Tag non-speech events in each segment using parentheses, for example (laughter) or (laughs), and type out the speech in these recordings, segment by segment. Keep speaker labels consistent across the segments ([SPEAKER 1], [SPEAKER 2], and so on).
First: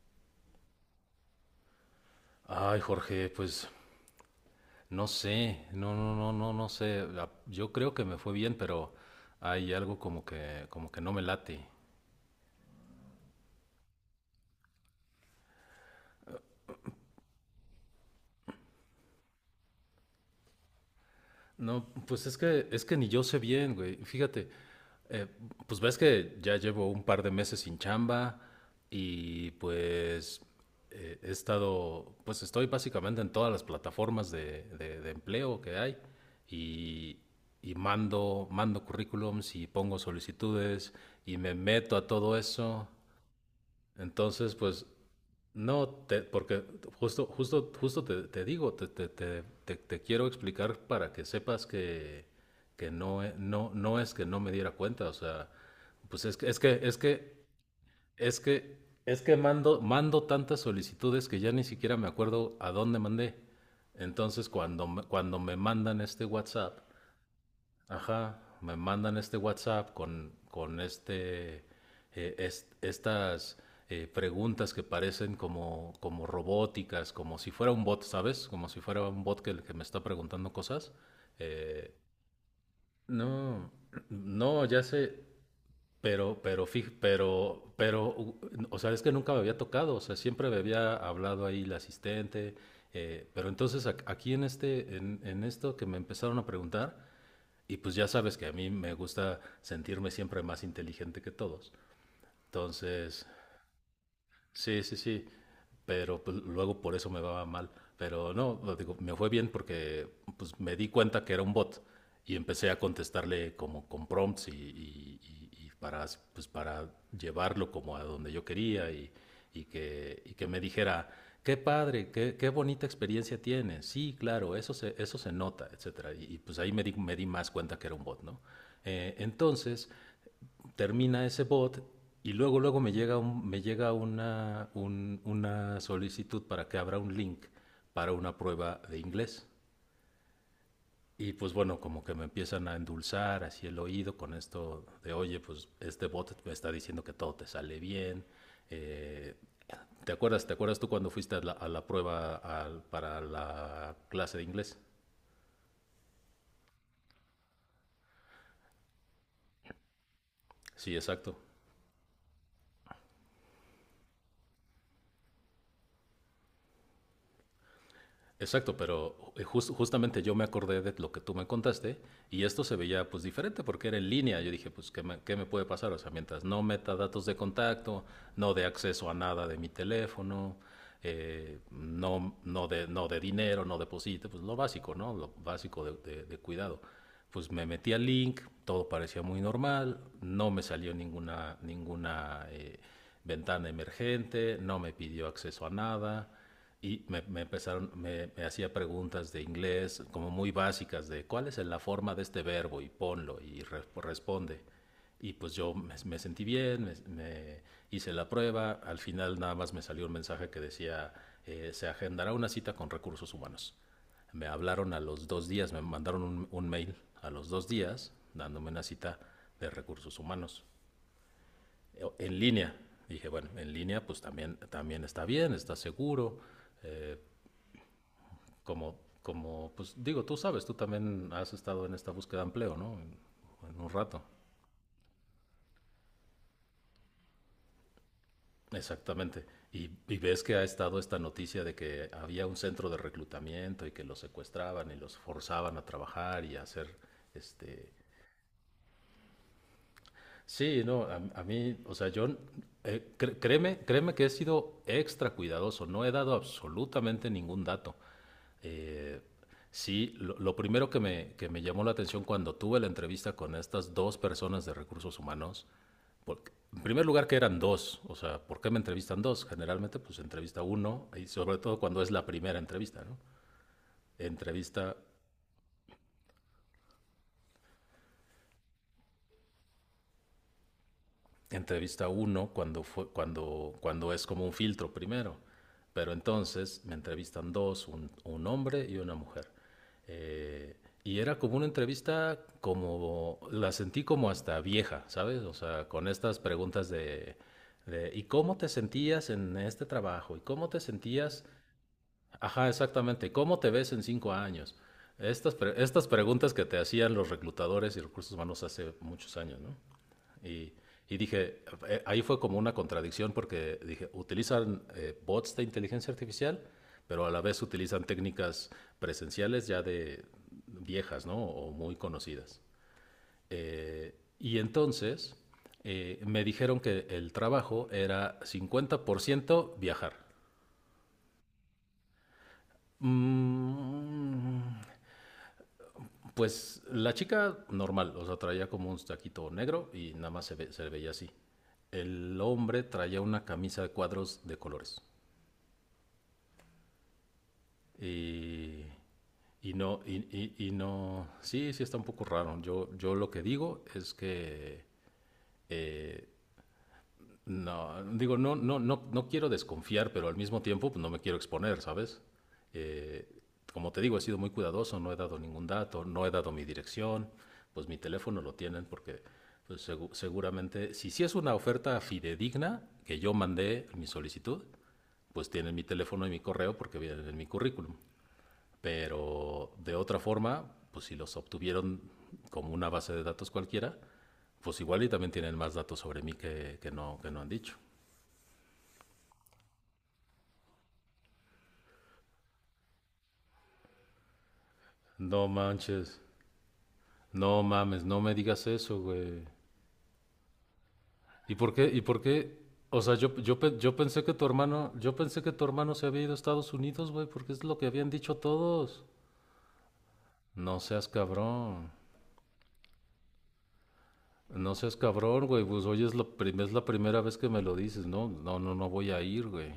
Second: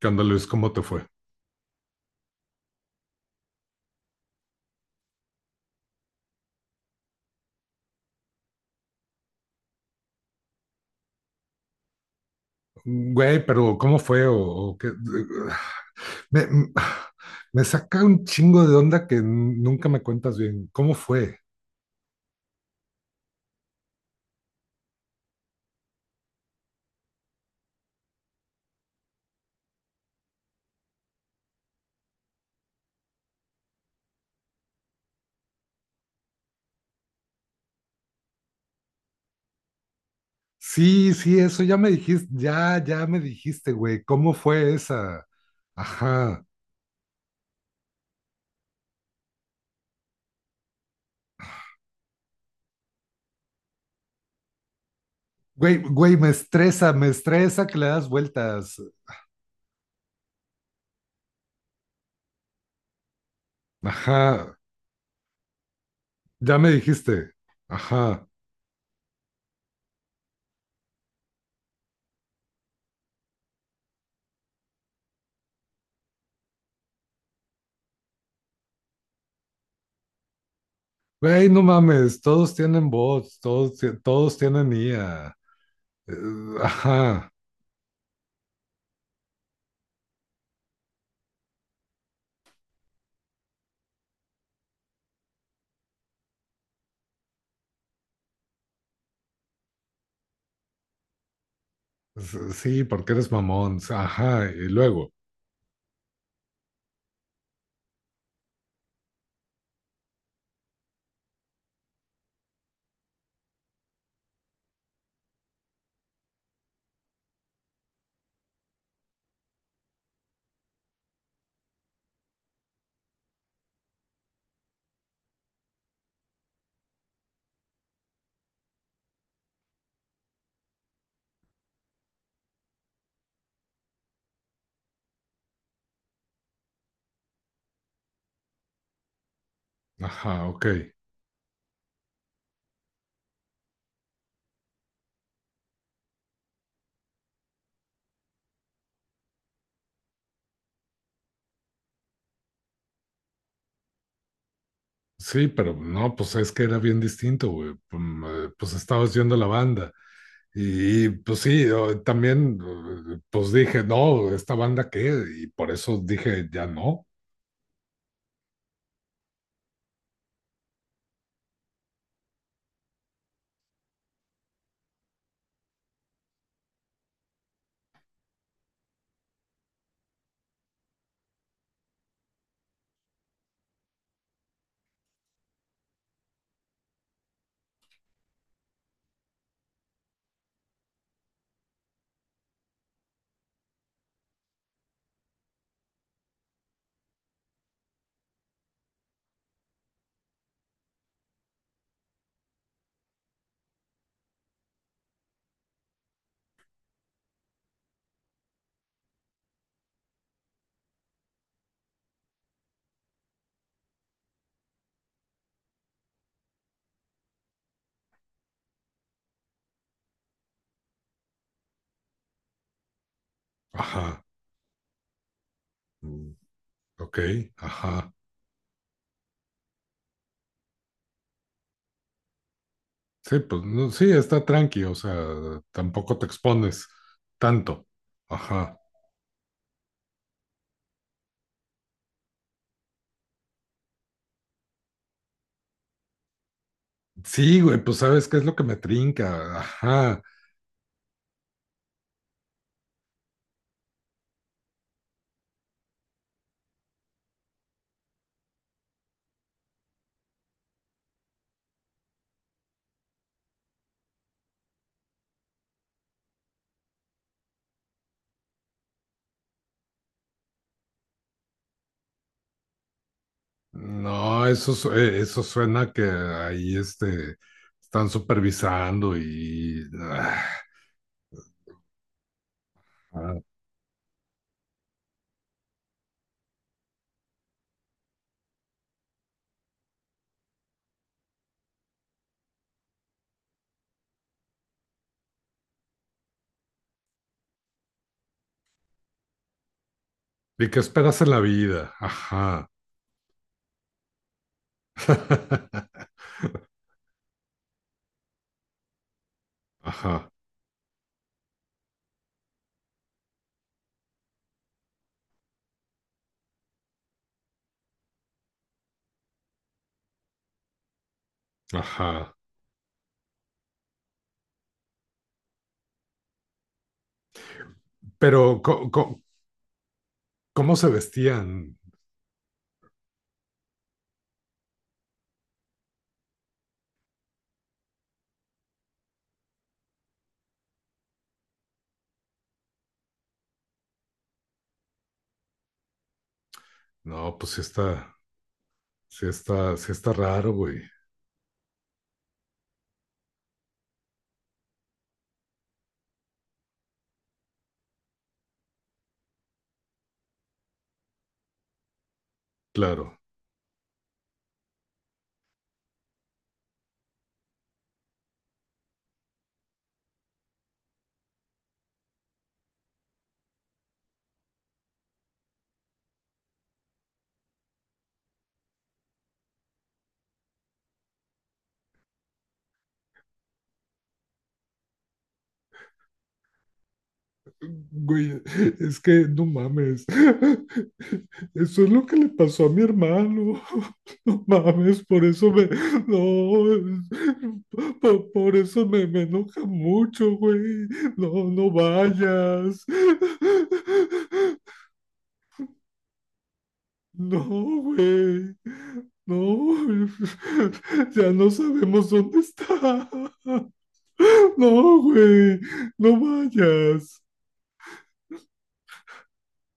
[SPEAKER 1] ¿Qué onda, Luis? ¿Cómo te fue?
[SPEAKER 2] Ay, Jorge, pues no sé, no, no, no, no, no sé. Yo creo que me fue bien, pero hay algo como que no me late.
[SPEAKER 1] Güey, pero ¿cómo fue? ¿O qué? Me, me saca un chingo de onda que nunca me cuentas bien. ¿Cómo fue?
[SPEAKER 2] No, pues es que ni yo sé bien, güey. Fíjate, eh, pues ves que ya llevo un par de meses sin chamba y pues estoy básicamente en todas las plataformas de, de empleo que hay y, y mando currículums y pongo solicitudes
[SPEAKER 1] Sí,
[SPEAKER 2] y
[SPEAKER 1] sí,
[SPEAKER 2] me
[SPEAKER 1] eso ya me
[SPEAKER 2] meto a
[SPEAKER 1] dijiste,
[SPEAKER 2] todo
[SPEAKER 1] ya,
[SPEAKER 2] eso.
[SPEAKER 1] ya me dijiste, güey. ¿Cómo
[SPEAKER 2] Entonces,
[SPEAKER 1] fue
[SPEAKER 2] pues
[SPEAKER 1] esa?
[SPEAKER 2] no,
[SPEAKER 1] Ajá.
[SPEAKER 2] porque justo te, te digo, te- te quiero explicar para que sepas que no es que no me diera cuenta, o sea,
[SPEAKER 1] Güey, güey,
[SPEAKER 2] pues
[SPEAKER 1] me estresa que le das
[SPEAKER 2] es
[SPEAKER 1] vueltas.
[SPEAKER 2] que, es que mando tantas solicitudes que ya ni siquiera me acuerdo a dónde mandé. Entonces,
[SPEAKER 1] Ajá.
[SPEAKER 2] cuando me mandan este
[SPEAKER 1] Ya me
[SPEAKER 2] WhatsApp.
[SPEAKER 1] dijiste. Ajá.
[SPEAKER 2] Ajá. Me mandan este WhatsApp con estas preguntas que parecen como, como robóticas, como si fuera un bot, ¿sabes? Como si fuera un bot que me está preguntando cosas.
[SPEAKER 1] Güey, no
[SPEAKER 2] Eh,
[SPEAKER 1] mames, todos tienen bots,
[SPEAKER 2] no,
[SPEAKER 1] todos, todos
[SPEAKER 2] no,
[SPEAKER 1] tienen
[SPEAKER 2] ya sé,
[SPEAKER 1] IA. Eh,
[SPEAKER 2] pero,
[SPEAKER 1] Ajá.
[SPEAKER 2] o sea, es que nunca me había tocado, o sea, siempre me había hablado ahí la asistente, pero entonces aquí en esto que me empezaron a preguntar, y pues ya sabes que a mí me gusta sentirme siempre más inteligente que todos.
[SPEAKER 1] Sí, porque
[SPEAKER 2] Entonces,
[SPEAKER 1] eres mamón. Ajá, y
[SPEAKER 2] sí, sí,
[SPEAKER 1] luego.
[SPEAKER 2] sí. Pero pues, luego por eso me va mal. Pero no, lo digo, me fue bien porque pues, me di cuenta que era un bot y empecé a contestarle como con prompts y para llevarlo como a donde yo quería y que me dijera, qué padre, qué bonita experiencia tienes. Sí, claro, eso se nota, etcétera. Y pues ahí me di más cuenta que era un bot, ¿no? Entonces, termina ese bot y luego me llega una solicitud para que abra un link para una prueba de inglés.
[SPEAKER 1] Ajá, ok.
[SPEAKER 2] Y pues bueno, como que me empiezan a endulzar así el oído con esto de, oye, pues este bot me está diciendo que todo te sale bien. Eh, ¿te acuerdas tú cuando fuiste a la prueba para la clase de inglés?
[SPEAKER 1] Sí, pero no, pues es que era bien distinto, güey. Pum, pues estabas yendo a la banda.
[SPEAKER 2] Sí,
[SPEAKER 1] Y, pues
[SPEAKER 2] exacto.
[SPEAKER 1] sí, también, pues dije, no, ¿esta banda qué? Y por eso dije, ya no.
[SPEAKER 2] Exacto, pero justamente yo me acordé de lo que tú me contaste y esto se veía pues diferente porque era en línea. Yo dije, pues, ¿Qué me puede pasar? O sea, mientras no meta datos de contacto, no de acceso a nada de mi teléfono, no de dinero, no deposite, pues lo básico, ¿no? Lo básico de, de cuidado. Pues me metí al link, todo parecía muy normal, no me salió ninguna ventana emergente, no me pidió acceso a nada y me hacía preguntas de inglés como muy básicas de cuál es la forma de este verbo y ponlo y responde. Y pues yo me sentí bien, me hice la prueba, al final nada más me salió un mensaje que decía, se agendará una cita con recursos humanos. Me hablaron a los 2 días, me mandaron un mail a los 2 días dándome una cita de recursos humanos en línea. Dije, bueno, en línea pues
[SPEAKER 1] Ajá.
[SPEAKER 2] también, también está bien, está
[SPEAKER 1] Mm,
[SPEAKER 2] seguro, eh,
[SPEAKER 1] ok, ajá.
[SPEAKER 2] pues digo, tú sabes, tú también has estado en esta búsqueda de empleo, ¿no? En,
[SPEAKER 1] Sí, pues
[SPEAKER 2] en
[SPEAKER 1] no,
[SPEAKER 2] un
[SPEAKER 1] sí,
[SPEAKER 2] rato.
[SPEAKER 1] está tranqui, o sea, tampoco te expones tanto. Ajá.
[SPEAKER 2] Exactamente. Y ves que ha estado esta noticia de que había un centro de reclutamiento y que los secuestraban y los forzaban a trabajar y a hacer
[SPEAKER 1] Sí, güey,
[SPEAKER 2] este,
[SPEAKER 1] pues sabes qué es lo que me trinca. Ajá.
[SPEAKER 2] sí, no, a mí, o sea, créeme que he sido extra cuidadoso, no he dado absolutamente ningún dato. Eh, sí, lo primero que me llamó la atención cuando tuve la entrevista con estas dos personas de recursos humanos, porque, en primer lugar que eran dos, o sea, ¿por qué me entrevistan dos? Generalmente pues entrevista uno, y sobre todo cuando es la primera entrevista, ¿no?
[SPEAKER 1] No, eso,
[SPEAKER 2] Entrevista
[SPEAKER 1] eso suena que ahí este, están supervisando y... ah,
[SPEAKER 2] entrevista uno cuando, fue,
[SPEAKER 1] ah.
[SPEAKER 2] cuando, cuando es como un filtro primero, pero entonces me entrevistan dos, un hombre y una mujer. Eh, y era como una entrevista la sentí como hasta vieja, ¿sabes? O sea, con estas preguntas de, ¿y cómo te sentías en este trabajo? ¿Y cómo
[SPEAKER 1] ¿Y qué
[SPEAKER 2] te
[SPEAKER 1] esperas en la
[SPEAKER 2] sentías?
[SPEAKER 1] vida? Ajá.
[SPEAKER 2] Ajá, exactamente. ¿Cómo te ves en 5 años? Estas
[SPEAKER 1] (laughs)
[SPEAKER 2] preguntas que te hacían los reclutadores y recursos humanos hace muchos años, ¿no?
[SPEAKER 1] Ajá,
[SPEAKER 2] Y, y dije, ahí fue como una contradicción porque dije, utilizan bots de inteligencia artificial, pero a la vez utilizan técnicas presenciales ya de viejas, ¿no? O muy
[SPEAKER 1] ajá.
[SPEAKER 2] conocidas. Y entonces me dijeron que el trabajo era
[SPEAKER 1] Pero,
[SPEAKER 2] cincuenta por ciento viajar.
[SPEAKER 1] ¿cómo se vestían?
[SPEAKER 2] Mm, Pues la chica normal, o sea, traía como un taquito negro y nada más se le veía así. El hombre traía una camisa de cuadros de colores.
[SPEAKER 1] No, pues sí está,
[SPEAKER 2] Y,
[SPEAKER 1] sí
[SPEAKER 2] y
[SPEAKER 1] está, sí
[SPEAKER 2] no,
[SPEAKER 1] está
[SPEAKER 2] y,
[SPEAKER 1] raro,
[SPEAKER 2] y- y
[SPEAKER 1] güey.
[SPEAKER 2] no, sí, sí está un poco raro. Yo lo que digo es que, eh, no, digo, no, no, no, no quiero desconfiar, pero al mismo tiempo pues, no me quiero exponer, ¿sabes?
[SPEAKER 1] Claro.
[SPEAKER 2] Eh, como te digo, he sido muy cuidadoso, no he dado ningún dato, no he dado mi dirección, pues mi teléfono lo tienen porque pues, seguramente, si sí es una oferta fidedigna que yo mandé mi solicitud, pues tienen mi teléfono y mi correo porque vienen en mi currículum. Pero de otra forma, pues si los obtuvieron como una base de datos cualquiera, pues igual y también tienen más datos sobre mí que, que no han dicho.
[SPEAKER 1] Güey, es que no mames. Eso es lo que le pasó a mi hermano. (laughs) No mames, por
[SPEAKER 2] No
[SPEAKER 1] eso me.
[SPEAKER 2] manches,
[SPEAKER 1] No, es-
[SPEAKER 2] no mames, no me
[SPEAKER 1] por,
[SPEAKER 2] digas
[SPEAKER 1] eso
[SPEAKER 2] eso,
[SPEAKER 1] me, me
[SPEAKER 2] güey.
[SPEAKER 1] enoja mucho, güey. No,
[SPEAKER 2] ¿Y
[SPEAKER 1] no
[SPEAKER 2] por qué? ¿Y por qué?
[SPEAKER 1] vayas.
[SPEAKER 2] O sea, yo pensé que tu hermano se había ido a Estados Unidos, güey,
[SPEAKER 1] No,
[SPEAKER 2] porque es lo que habían dicho
[SPEAKER 1] güey.
[SPEAKER 2] todos.
[SPEAKER 1] No,
[SPEAKER 2] No seas
[SPEAKER 1] (laughs) ya no
[SPEAKER 2] cabrón.
[SPEAKER 1] sabemos dónde está.
[SPEAKER 2] No seas
[SPEAKER 1] No,
[SPEAKER 2] cabrón,
[SPEAKER 1] güey.
[SPEAKER 2] güey. Pues hoy
[SPEAKER 1] No
[SPEAKER 2] es la
[SPEAKER 1] vayas.
[SPEAKER 2] primera vez que me lo dices. No, no, no, no voy a ir, güey.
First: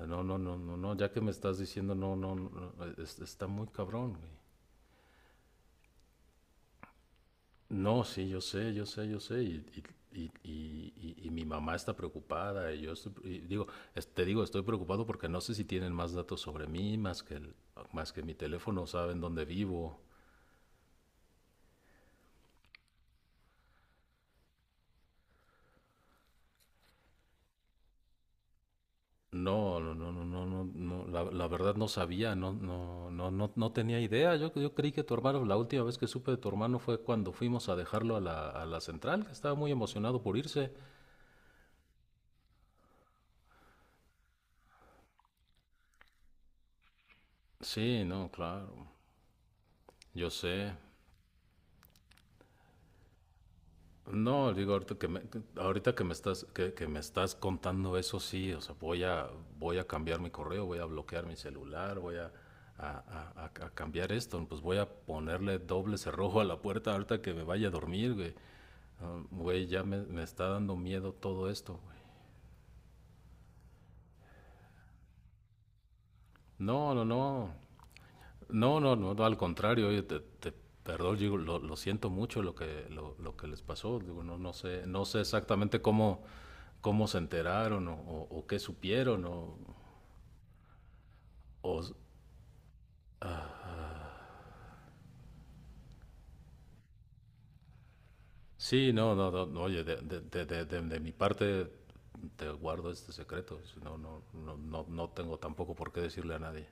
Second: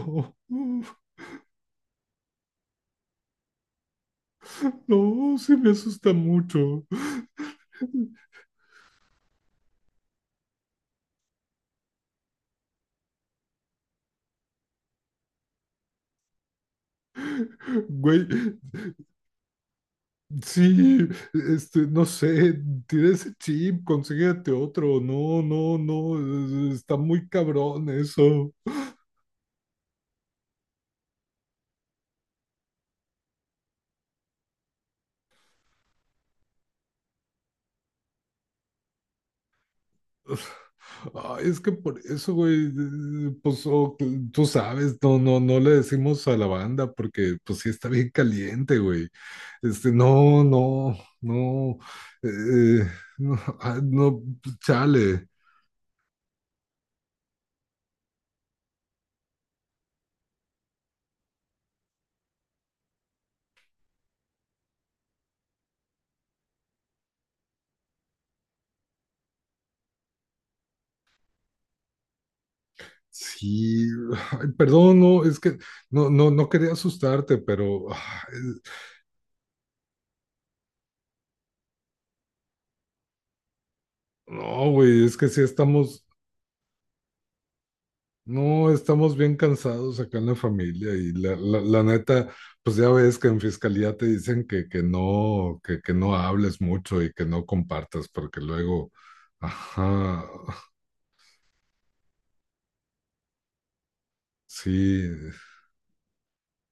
[SPEAKER 2] No, no, no, no, no, ya que me estás diciendo, no, no, no, está muy cabrón, güey.
[SPEAKER 1] No, sí me asusta mucho.
[SPEAKER 2] No, sí, yo sé, y, y mi mamá está preocupada, y digo, te digo, estoy preocupado porque no sé si tienen más datos sobre mí, más que
[SPEAKER 1] Güey,
[SPEAKER 2] mi teléfono, saben dónde vivo.
[SPEAKER 1] sí, este, no sé, tira ese chip, consíguete otro. No, no, no, está muy cabrón eso.
[SPEAKER 2] No, no, no, no, no, no, no, la verdad no sabía, no, no, no, no, no tenía idea. Yo creí que tu hermano, la última vez que supe de tu hermano fue cuando fuimos a dejarlo a la central, que estaba muy emocionado por irse.
[SPEAKER 1] Ay, es que por eso, güey, pues tú sabes, no, no, no le decimos a la banda porque pues sí está
[SPEAKER 2] Sí,
[SPEAKER 1] bien
[SPEAKER 2] no,
[SPEAKER 1] caliente,
[SPEAKER 2] claro,
[SPEAKER 1] güey. Este,
[SPEAKER 2] yo
[SPEAKER 1] no,
[SPEAKER 2] sé.
[SPEAKER 1] no, no, eh, no, ah, no,
[SPEAKER 2] No, digo, ahorita
[SPEAKER 1] chale.
[SPEAKER 2] que me estás, contando eso, sí, o sea, voy a cambiar mi correo, voy a bloquear mi celular, voy a cambiar esto, pues voy a ponerle doble cerrojo a la puerta ahorita que me vaya a dormir, güey. Ah, güey, ya me está dando miedo todo esto, güey.
[SPEAKER 1] Sí, ay, perdón, no, es que no, no, no quería
[SPEAKER 2] No, no,
[SPEAKER 1] asustarte,
[SPEAKER 2] no.
[SPEAKER 1] pero
[SPEAKER 2] No, no, no, no, al contrario, oye, perdón, digo, lo siento mucho lo que les pasó. Digo, no, no
[SPEAKER 1] no,
[SPEAKER 2] sé, no
[SPEAKER 1] güey, es
[SPEAKER 2] sé
[SPEAKER 1] que sí
[SPEAKER 2] exactamente
[SPEAKER 1] estamos,
[SPEAKER 2] cómo se enteraron o qué
[SPEAKER 1] no, estamos
[SPEAKER 2] supieron
[SPEAKER 1] bien cansados acá en la familia y la
[SPEAKER 2] o-
[SPEAKER 1] neta, pues ya ves que en fiscalía te dicen que no hables mucho y que no compartas, porque luego,
[SPEAKER 2] sí, no, no, no, no, oye, de, de-
[SPEAKER 1] ajá,
[SPEAKER 2] de- de- de- de mi parte te guardo este secreto. Si No, no, no, no, no
[SPEAKER 1] sí,
[SPEAKER 2] tengo tampoco por qué decirle a nadie.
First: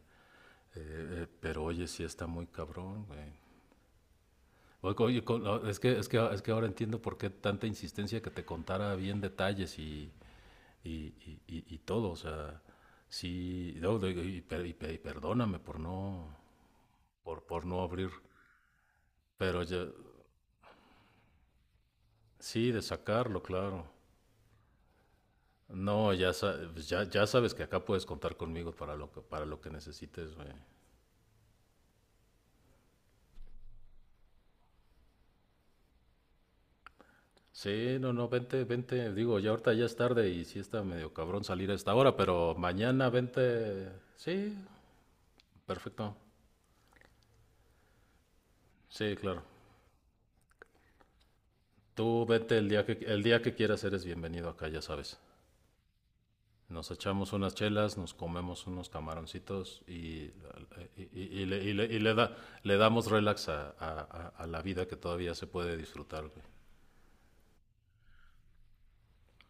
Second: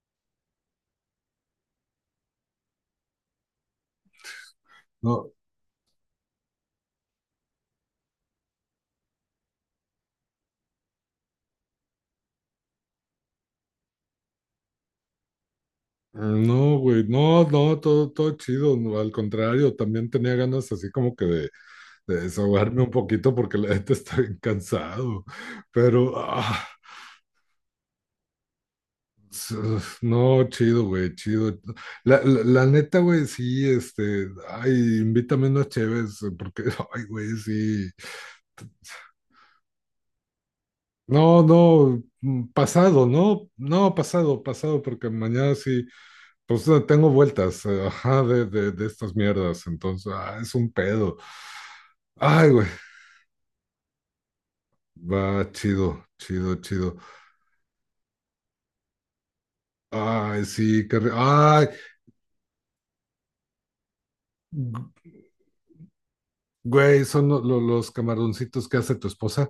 [SPEAKER 2] Pero oye, sí está muy cabrón, güey. Oye,
[SPEAKER 1] no.
[SPEAKER 2] es que ahora entiendo por qué tanta insistencia que te contara bien detalles y, y todo. O sea, sí, no, y perdóname por no,
[SPEAKER 1] No, güey, no,
[SPEAKER 2] por, por
[SPEAKER 1] no,
[SPEAKER 2] no
[SPEAKER 1] todo,
[SPEAKER 2] abrir.
[SPEAKER 1] todo chido, no, al
[SPEAKER 2] Pero
[SPEAKER 1] contrario,
[SPEAKER 2] ya,
[SPEAKER 1] también tenía ganas así como que de,
[SPEAKER 2] sí, de
[SPEAKER 1] desahogarme un poquito
[SPEAKER 2] sacarlo,
[SPEAKER 1] porque la
[SPEAKER 2] claro.
[SPEAKER 1] gente está bien (laughs) cansado.
[SPEAKER 2] No,
[SPEAKER 1] Pero,
[SPEAKER 2] ya, sa- pues ya, ya sabes que acá puedes contar conmigo para lo que
[SPEAKER 1] s-
[SPEAKER 2] necesites,
[SPEAKER 1] no,
[SPEAKER 2] güey.
[SPEAKER 1] chido, güey, chido. La neta, güey, sí, este, ay, invítame unos cheves, porque, (laughs) ay, güey, sí.
[SPEAKER 2] Sí, no, no, vente, vente. Digo, ya ahorita ya es tarde y sí está medio
[SPEAKER 1] No,
[SPEAKER 2] cabrón salir a esta
[SPEAKER 1] no,
[SPEAKER 2] hora,
[SPEAKER 1] mm,
[SPEAKER 2] pero
[SPEAKER 1] pasado,
[SPEAKER 2] mañana
[SPEAKER 1] no,
[SPEAKER 2] vente.
[SPEAKER 1] no, pasado,
[SPEAKER 2] Sí,
[SPEAKER 1] pasado, porque mañana sí,
[SPEAKER 2] perfecto.
[SPEAKER 1] pues tengo vueltas, ajá, de
[SPEAKER 2] Sí,
[SPEAKER 1] estas
[SPEAKER 2] claro.
[SPEAKER 1] mierdas, entonces, ah, es un pedo.
[SPEAKER 2] Tú
[SPEAKER 1] Ay,
[SPEAKER 2] vete
[SPEAKER 1] güey,
[SPEAKER 2] el día que quieras, eres bienvenido acá, ya sabes.
[SPEAKER 1] va, chido, chido,
[SPEAKER 2] Nos
[SPEAKER 1] chido.
[SPEAKER 2] echamos unas chelas, nos comemos unos camaroncitos
[SPEAKER 1] Ay, sí,
[SPEAKER 2] y le,
[SPEAKER 1] ay,
[SPEAKER 2] y le- y le da, le damos relax a la vida que
[SPEAKER 1] Gu-
[SPEAKER 2] todavía se puede disfrutar, güey.
[SPEAKER 1] güey, son los camaroncitos que hace tu esposa.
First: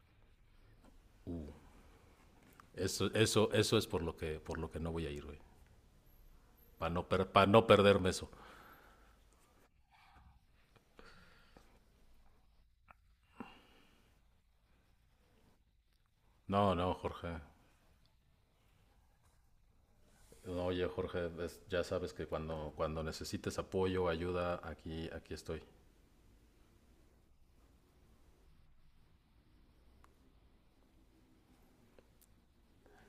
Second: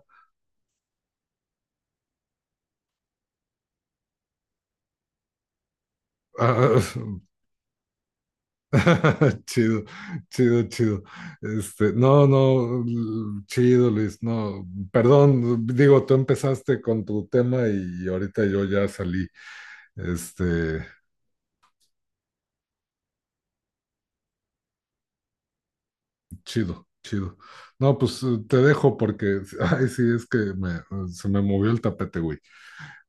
[SPEAKER 2] Eso es por lo que no voy a ir, güey. Para no,
[SPEAKER 1] Ah,
[SPEAKER 2] per- pa no perderme eso.
[SPEAKER 1] (laughs) chido, chido, chido. Este, no, no, chido, Luis, no, perdón, digo, tú
[SPEAKER 2] No,
[SPEAKER 1] empezaste
[SPEAKER 2] no,
[SPEAKER 1] con tu
[SPEAKER 2] Jorge.
[SPEAKER 1] tema y ahorita yo ya salí.
[SPEAKER 2] No,
[SPEAKER 1] Este,
[SPEAKER 2] oye, Jorge, ya sabes que cuando necesites apoyo, ayuda, aquí estoy.
[SPEAKER 1] chido, chido. No, pues te dejo porque, (laughs) ay, sí, se me movió el tapete, güey.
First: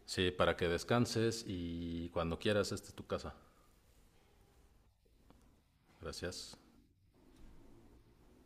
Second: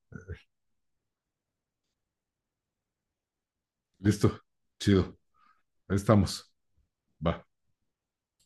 [SPEAKER 2] Sí, para que descanses y cuando quieras, esta es tu casa.
[SPEAKER 1] Listo, chido, ahí estamos.
[SPEAKER 2] Gracias.
[SPEAKER 1] Va.